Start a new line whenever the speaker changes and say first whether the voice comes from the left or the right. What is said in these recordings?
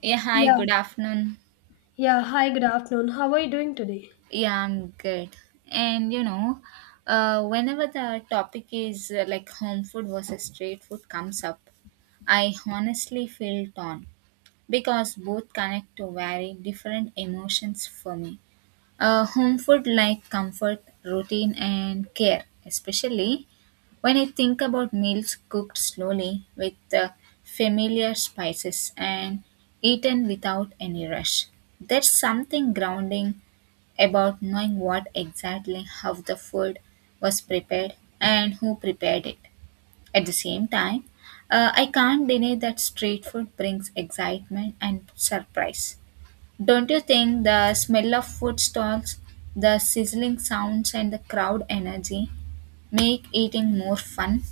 right: Yeah, hi,
left: Yeah.
right: good afternoon.
left: Yeah. Hi, good afternoon. How are you doing today?
right: Yeah, I'm good. And you know, whenever the topic is like home food versus street food comes up, I honestly feel torn because both connect to very different emotions for me. Home food like comfort, routine, and care, especially when I think about meals cooked slowly with familiar spices and eaten without any rush. There's something grounding about knowing what exactly how the food was prepared and who prepared it. At the same time, I can't deny that street food brings excitement and surprise. Don't you think the smell of food stalls, the sizzling sounds, and the crowd energy make eating more fun?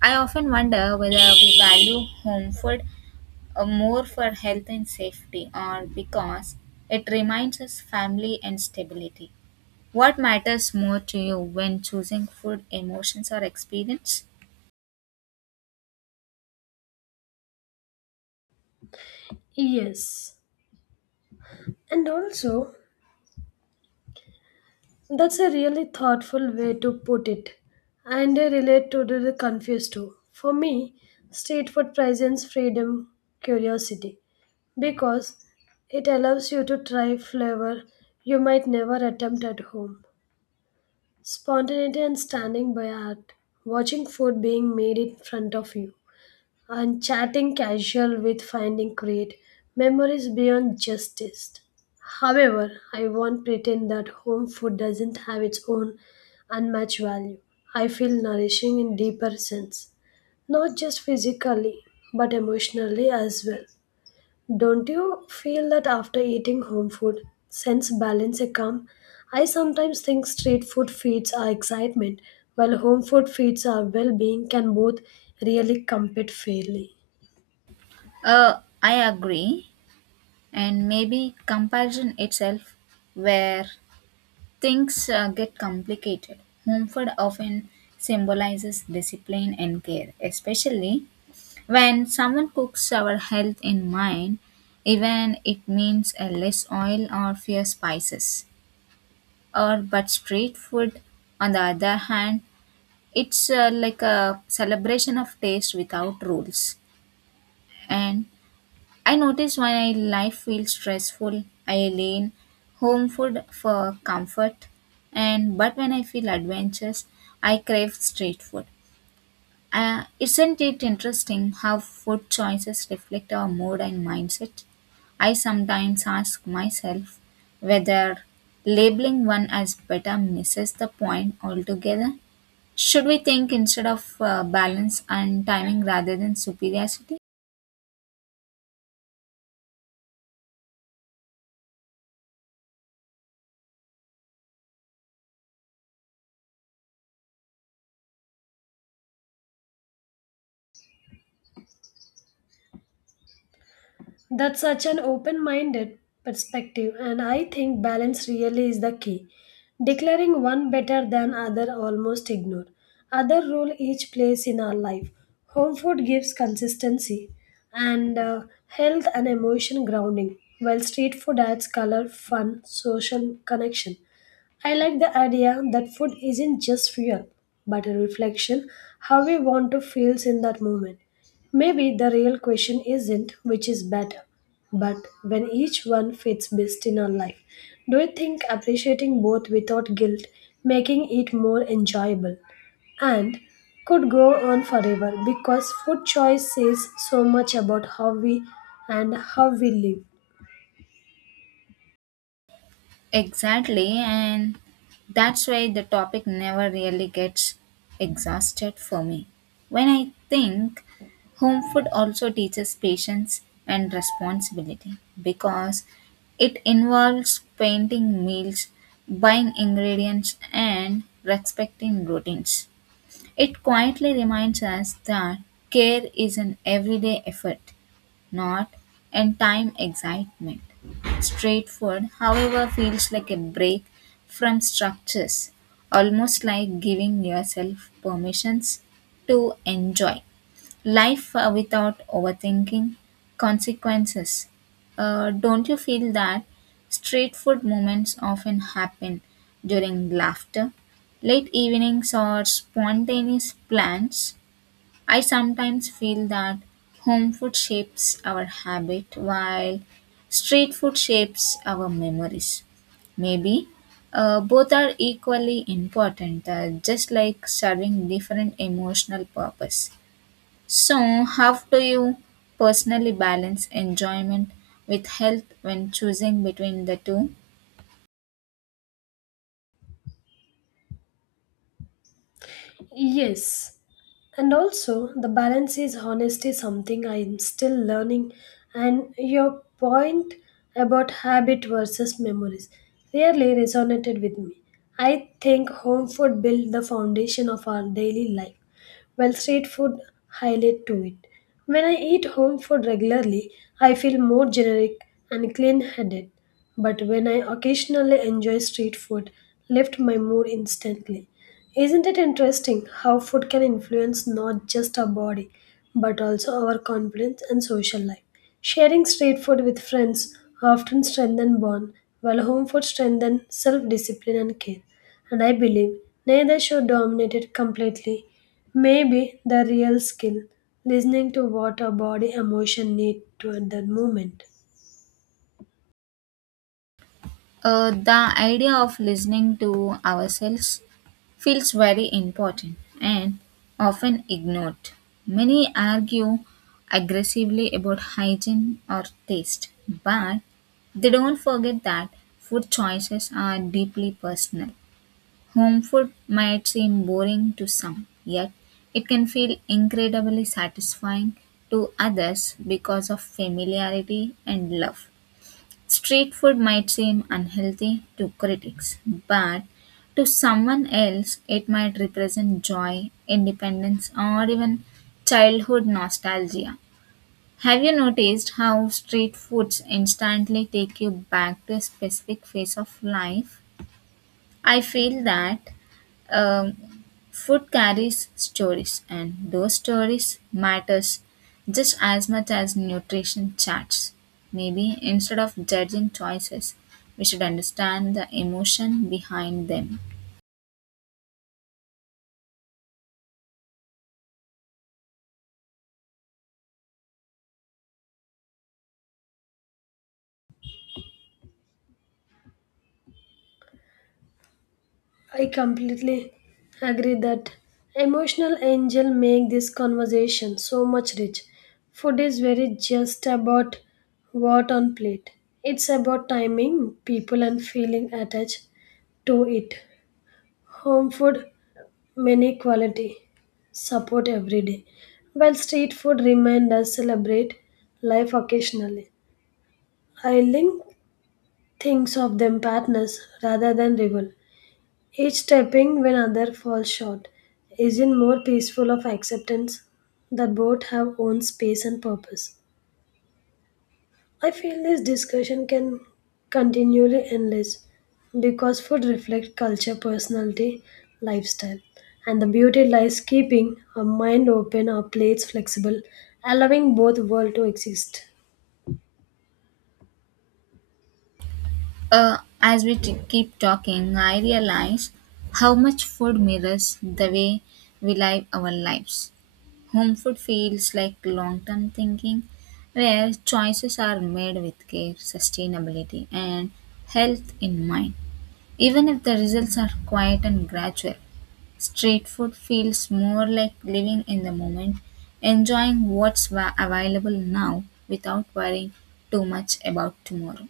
right: I often wonder whether we value home food more for health and safety or because it reminds us family and stability. What matters more to you when choosing food, emotions, or experience?
left: Yes. And also, that's a really thoughtful way to put it. And I relate to the confused too. For me, street food presents freedom, curiosity, because it allows you to try flavor you might never attempt at home. Spontaneity and standing by art, watching food being made in front of you. And chatting casual with finding create memories beyond just taste. However, I won't pretend that home food doesn't have its own unmatched value. I feel nourishing in deeper sense, not just physically, but emotionally as well. Don't you feel that after eating home food, sense balance a calm? I sometimes think street food feeds our excitement, while home food feeds our well-being can both really compete fairly.
right: I agree, and maybe comparison itself, where things get complicated. Mumford often symbolizes discipline and care, especially when someone cooks our health in mind, even it means a less oil or fewer spices. Or but street food, on the other hand, it's like a celebration of taste without rules, and I notice when I life feels stressful, I lean home food for comfort, and but when I feel adventurous, I crave street food. Isn't it interesting how food choices reflect our mood and mindset? I sometimes ask myself whether labeling one as better misses the point altogether. Should we think instead of balance and timing rather than superiority?
left: That's such an open minded perspective, and I think balance really is the key. Declaring one better than other almost ignore. Other role each plays in our life. Home food gives consistency and health and emotion grounding, while street food adds color, fun, social connection. I like the idea that food isn't just fuel, but a reflection how we want to feel in that moment. Maybe the real question isn't which is better, but when each one fits best in our life. Do you think appreciating both without guilt making it more enjoyable and could go on forever because food choice says so much about how we and how we live?
right: Exactly, and that's why the topic never really gets exhausted for me. When I think home food also teaches patience and responsibility because it involves painting meals, buying ingredients, and respecting routines. It quietly reminds us that care is an everyday effort, not end-time excitement. Street food, however, feels like a break from structures, almost like giving yourself permissions to enjoy life without overthinking consequences. Don't you feel that street food moments often happen during laughter, late evenings, or spontaneous plans? I sometimes feel that home food shapes our habit while street food shapes our memories. Maybe both are equally important, just like serving different emotional purpose. So, how do you personally balance enjoyment with health when choosing between the two?
left: Yes. And also, the balance is honesty, something I'm still learning. And your point about habit versus memories really resonated with me. I think home food built the foundation of our daily life, while street food highlight to it. When I eat home food regularly, I feel more generic and clean-headed. But when I occasionally enjoy street food, lift my mood instantly. Isn't it interesting how food can influence not just our body, but also our confidence and social life? Sharing street food with friends often strengthen bond, while home food strengthens self-discipline and care. And I believe neither should dominate it completely. Maybe the real skill, listening to what our body emotion need to at that moment.
right: The idea of listening to ourselves feels very important and often ignored. Many argue aggressively about hygiene or taste, but they don't forget that food choices are deeply personal. Home food might seem boring to some, yet it can feel incredibly satisfying to others because of familiarity and love. Street food might seem unhealthy to critics, but to someone else, it might represent joy, independence, or even childhood nostalgia. Have you noticed how street foods instantly take you back to a specific phase of life? I feel that um, food carries stories, and those stories matters just as much as nutrition charts. Maybe instead of judging choices, we should understand the emotion behind them.
left: I completely agree that emotional angel make this conversation so much rich. Food is very just about what on plate. It's about timing, people and feeling attached to it. Home food many quality support every day. While street food remind us celebrate life occasionally. I link things of them partners rather than rival. Each stepping when other falls short isn't more peaceful of acceptance that both have own space and purpose. I feel this discussion can continually endless because food reflects culture, personality, lifestyle. And the beauty lies keeping our mind open, our plates flexible, allowing both world to exist.
right: As we keep talking, I realize how much food mirrors the way we live our lives. Home food feels like long term thinking, where choices are made with care, sustainability, and health in mind. Even if the results are quiet and gradual, street food feels more like living in the moment, enjoying available now without worrying too much about tomorrow.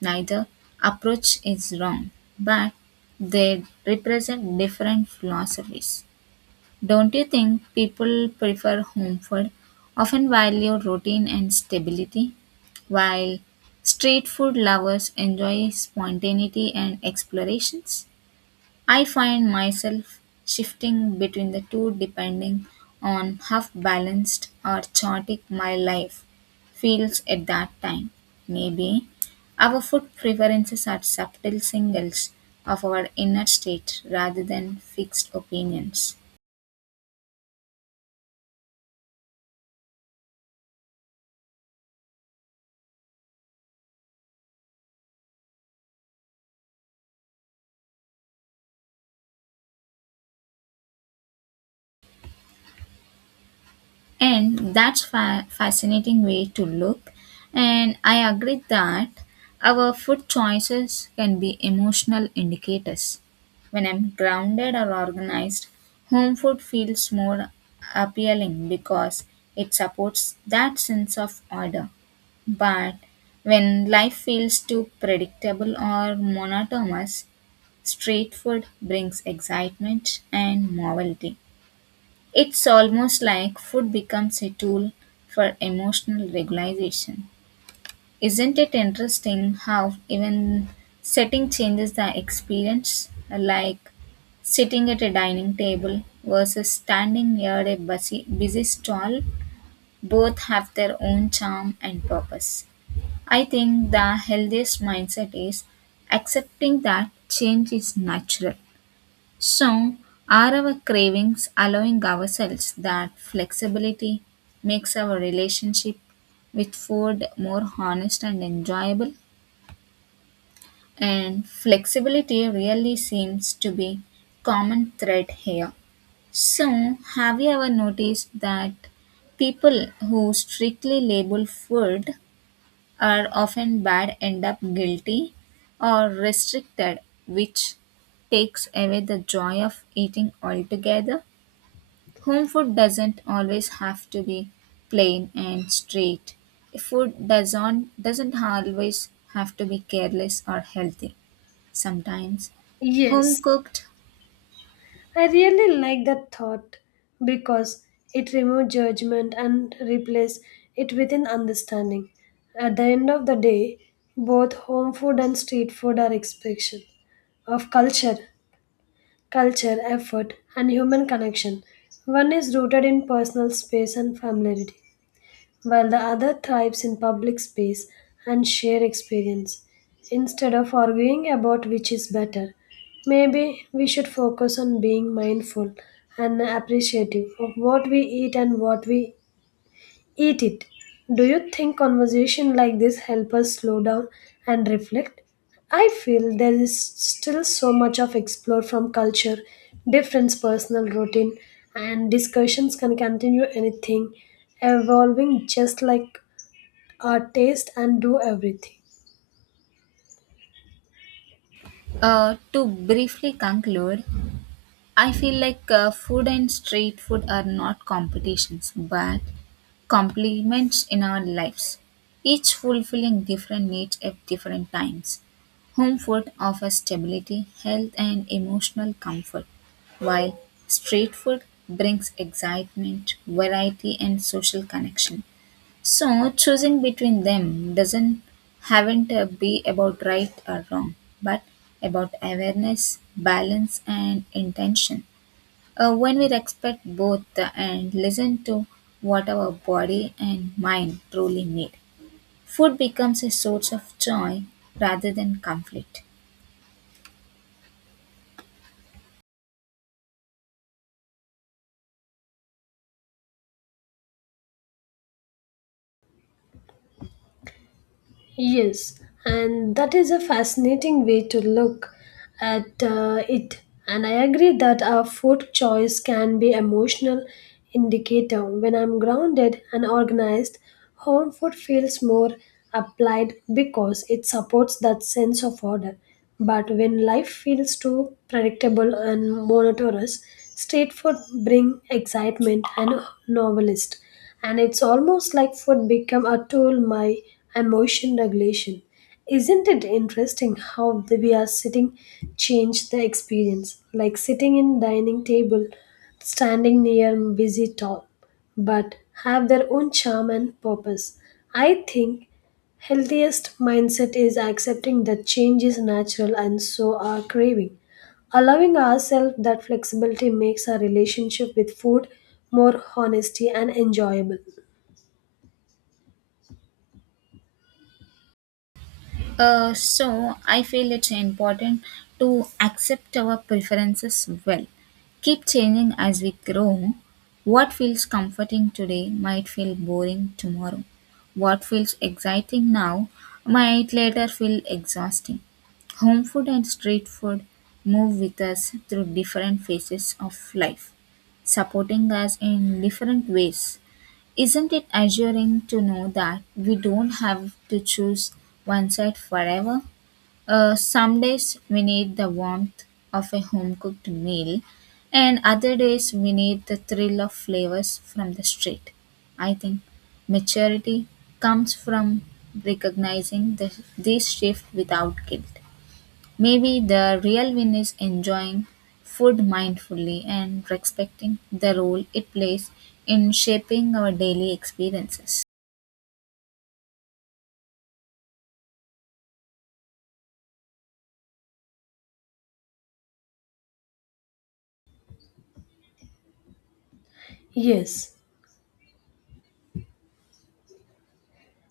right: Neither approach is wrong, but they represent different philosophies. Don't you think people prefer home food, often value routine and stability, while street food lovers enjoy spontaneity and explorations? I find myself shifting between the two depending on how balanced or chaotic my life feels at that time. Maybe our food preferences are subtle signals of our inner state rather than fixed opinions. And fascinating way to look. And I agree that our food choices can be emotional indicators. When I'm grounded or organized, home food feels more appealing because it supports that sense of order. But when life feels too predictable or monotonous, street food brings excitement and novelty. It's almost like food becomes a tool for emotional regulation. Isn't it interesting how even setting changes the experience, like sitting at a dining table versus standing near a busy stall? Both have their own charm and purpose. I think the healthiest mindset is accepting that change is natural, so are our cravings allowing ourselves that flexibility makes our relationship with food more honest and enjoyable? And flexibility really seems to be common thread here. So, have you ever noticed that people who strictly label food are often bad end up guilty or restricted, which takes away the joy of eating altogether? Home food doesn't always have to be plain and straight. Food doesn't always have to be careless or healthy. Sometimes home
left: Yes.
right: cooked.
left: I really like that thought because it removes judgment and replaces it with an understanding. At the end of the day, both home food and street food are expression of culture, effort, and human connection. One is rooted in personal space and familiarity, while the other thrives in public space and shared experience. Instead of arguing about which is better, maybe we should focus on being mindful and appreciative of what we eat and what we eat it. Do you think conversation like this help us slow down and reflect? I feel there is still so much of explore from culture, difference, personal routine, and discussions can continue anything, evolving just like taste and do everything.
right: To briefly conclude, I feel like food and street food are not competitions but complements in our lives, each fulfilling different needs at different times. Home food offers stability, health, and emotional comfort, while street food brings excitement, variety, and social connection. So choosing between them doesn't haven't be about right or wrong, but about awareness, balance, and intention. When we respect both and listen to what our body and mind truly need, food becomes a source of joy rather than conflict.
left: Yes, and that is a fascinating way to look at it. And I agree that our food choice can be emotional indicator. When I'm grounded and organized, home food feels more applied because it supports that sense of order. But when life feels too predictable and monotonous, street food bring excitement and novelist. And it's almost like food become a tool my emotion regulation. Isn't it interesting how the we are sitting change the experience, like sitting in dining table standing near busy top, but have their own charm and purpose. I think healthiest mindset is accepting that change is natural and so are craving. Allowing ourselves that flexibility makes our relationship with food more honest and enjoyable.
right: So I feel it's important to accept our preferences well. Keep changing as we grow. What feels comforting today might feel boring tomorrow. What feels exciting now might later feel exhausting. Home food and street food move with us through different phases of life, supporting us in different ways. Isn't it assuring to know that we don't have to choose one side forever? Some days we need the warmth of a home cooked meal, and other days we need the thrill of flavors from the street. I think maturity comes from recognizing this shift without guilt. Maybe the real win is enjoying food mindfully and respecting the role it plays in shaping our daily experiences.
left: Yes,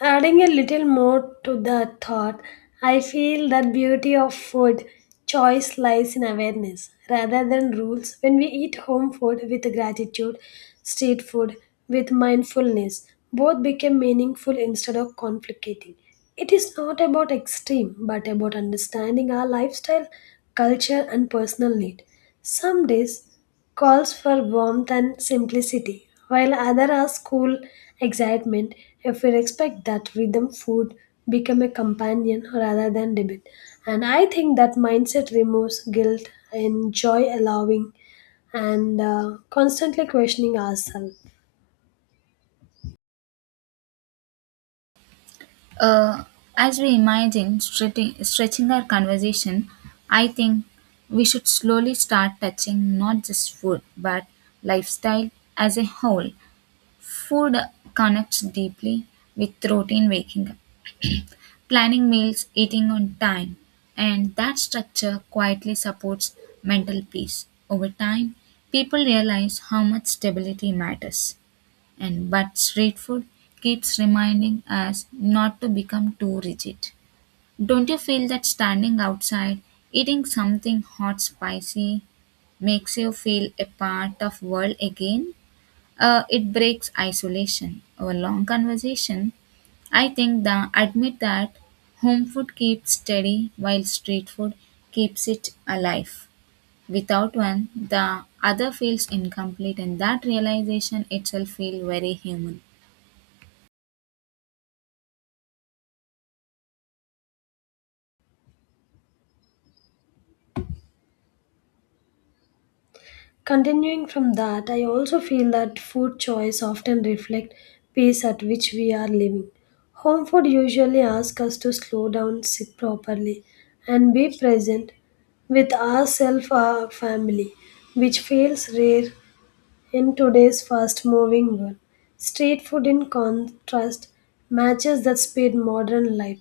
left: adding a little more to that thought, I feel that beauty of food choice lies in awareness rather than rules. When we eat home food with gratitude, street food with mindfulness, both become meaningful instead of complicating. It is not about extreme, but about understanding our lifestyle, culture, and personal need. Some days calls for warmth and simplicity, while other ask cool excitement. If we respect that rhythm, food become a companion rather than debate. And I think that mindset removes guilt and joy allowing and constantly questioning ourselves.
right: Uh, as we imagine stretching our conversation, I think we should slowly start touching not just food but lifestyle as a whole. Food connects deeply with routine, waking up, planning meals, eating on time, and that structure quietly supports mental peace. Over time, people realize how much stability matters, and but street food keeps reminding us not to become too rigid. Don't you feel that standing outside, eating something hot spicy makes you feel a part of world again? It breaks isolation. Our long conversation I think the admit that home food keeps steady while street food keeps it alive. Without one, the other feels incomplete and that realization itself feels very human.
left: Continuing from that, I also feel that food choice often reflect pace at which we are living. Home food usually asks us to slow down, sit properly, and be present with ourselves, our family, which feels rare in today's fast-moving world. Street food, in contrast, matches that speed modern life,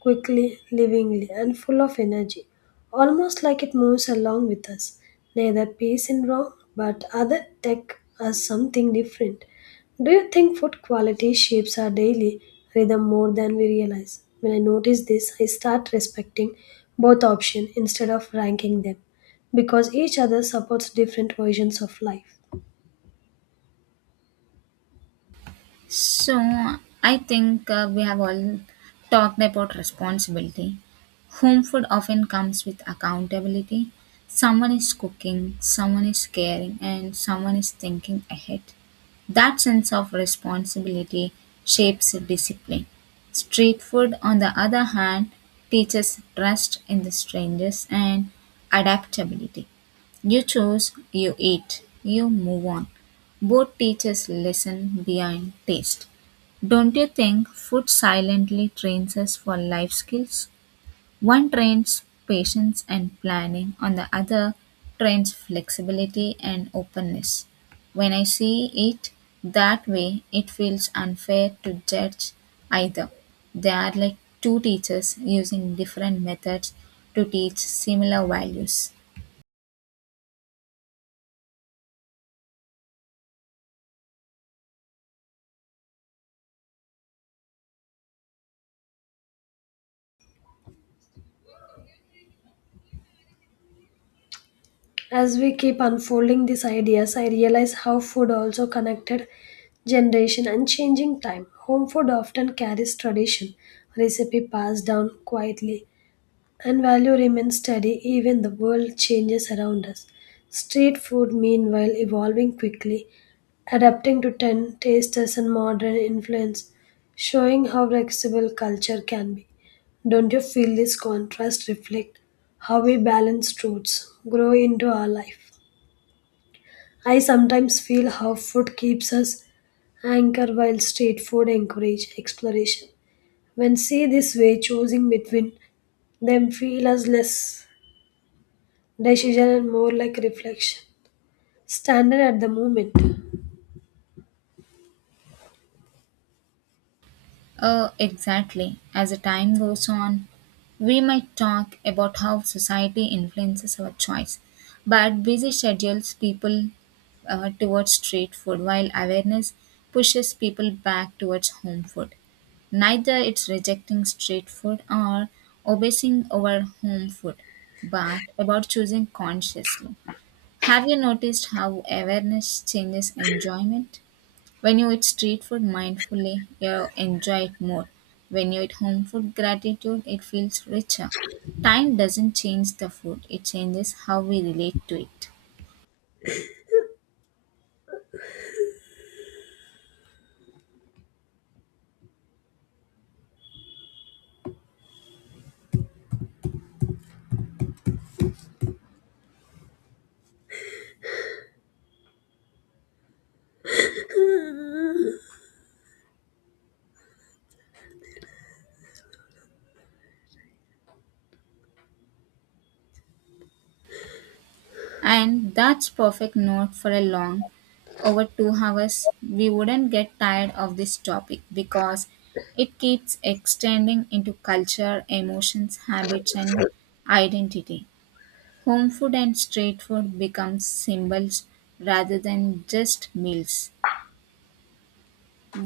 left: quickly, livingly, and full of energy, almost like it moves along with us. Neither peace in wrong, but other tech as something different. Do you think food quality shapes our daily rhythm more than we realize? When I notice this, I start respecting both options instead of ranking them because each other supports different versions of life.
right: So, I think we have all talked about responsibility. Home food often comes with accountability. Someone is cooking, someone is caring, and someone is thinking ahead. That sense of responsibility shapes discipline. Street food, on the other hand, teaches trust in the strangers and adaptability. You choose, you eat, you move on. Both teach us lesson behind taste. Don't you think food silently trains us for life skills? One trains patience and planning, on the other trains flexibility and openness. When I see it that way, it feels unfair to judge either. They are like two teachers using different methods to teach similar values.
left: As we keep unfolding these ideas, I realize how food also connected generation and changing time. Home food often carries tradition, recipe passed down quietly, and value remains steady even the world changes around us. Street food, meanwhile, evolving quickly, adapting to 10 tastes and modern influence, showing how flexible culture can be. Don't you feel this contrast reflect how we balance truths grow into our life? I sometimes feel how food keeps us anchored while street food encourage exploration. When see this way, choosing between them feel as less decision and more like reflection. Standard at the moment.
right: Oh, exactly. As the time goes on, we might talk about how society influences our choice, but busy schedules people towards street food, while awareness pushes people back towards home food. Neither it's rejecting street food or obsessing over home food, but about choosing consciously. Have you noticed how awareness changes enjoyment? When you eat street food mindfully, you enjoy it more. When you eat home food gratitude, it feels richer. Time doesn't change the food, it changes how we relate to it. And that's perfect note for a long over 2 hours. We wouldn't get tired of this topic because it keeps extending into culture, emotions, habits and identity. Home food and street food become symbols rather than just meals.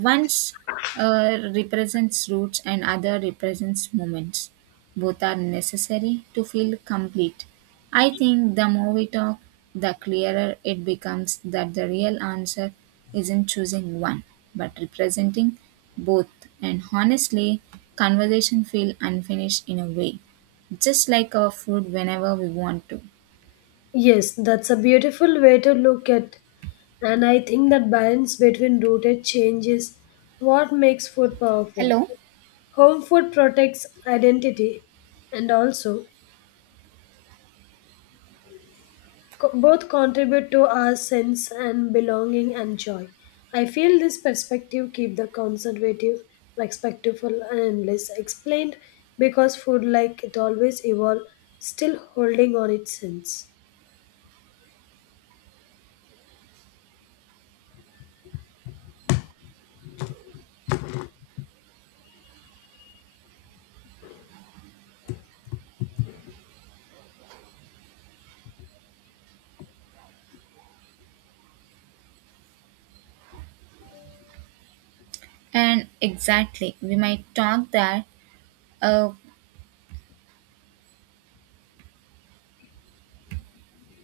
right: Once represents roots and other represents moments. Both are necessary to feel complete. I think the more we talk, the clearer it becomes that the real answer isn't choosing one, but representing both. And honestly, conversation feel unfinished in a way, just like our food whenever we want to.
left: Yes, that's a beautiful way to look at. And I think that balance between rooted change is what makes food powerful.
right: Hello.
left: Home food protects identity and also both contribute to our sense and belonging and joy. I feel this perspective keep the conservative, respectful, and less explained because food, like it always evolve, still holding on its sense.
right: And exactly, we might talk that. Uh,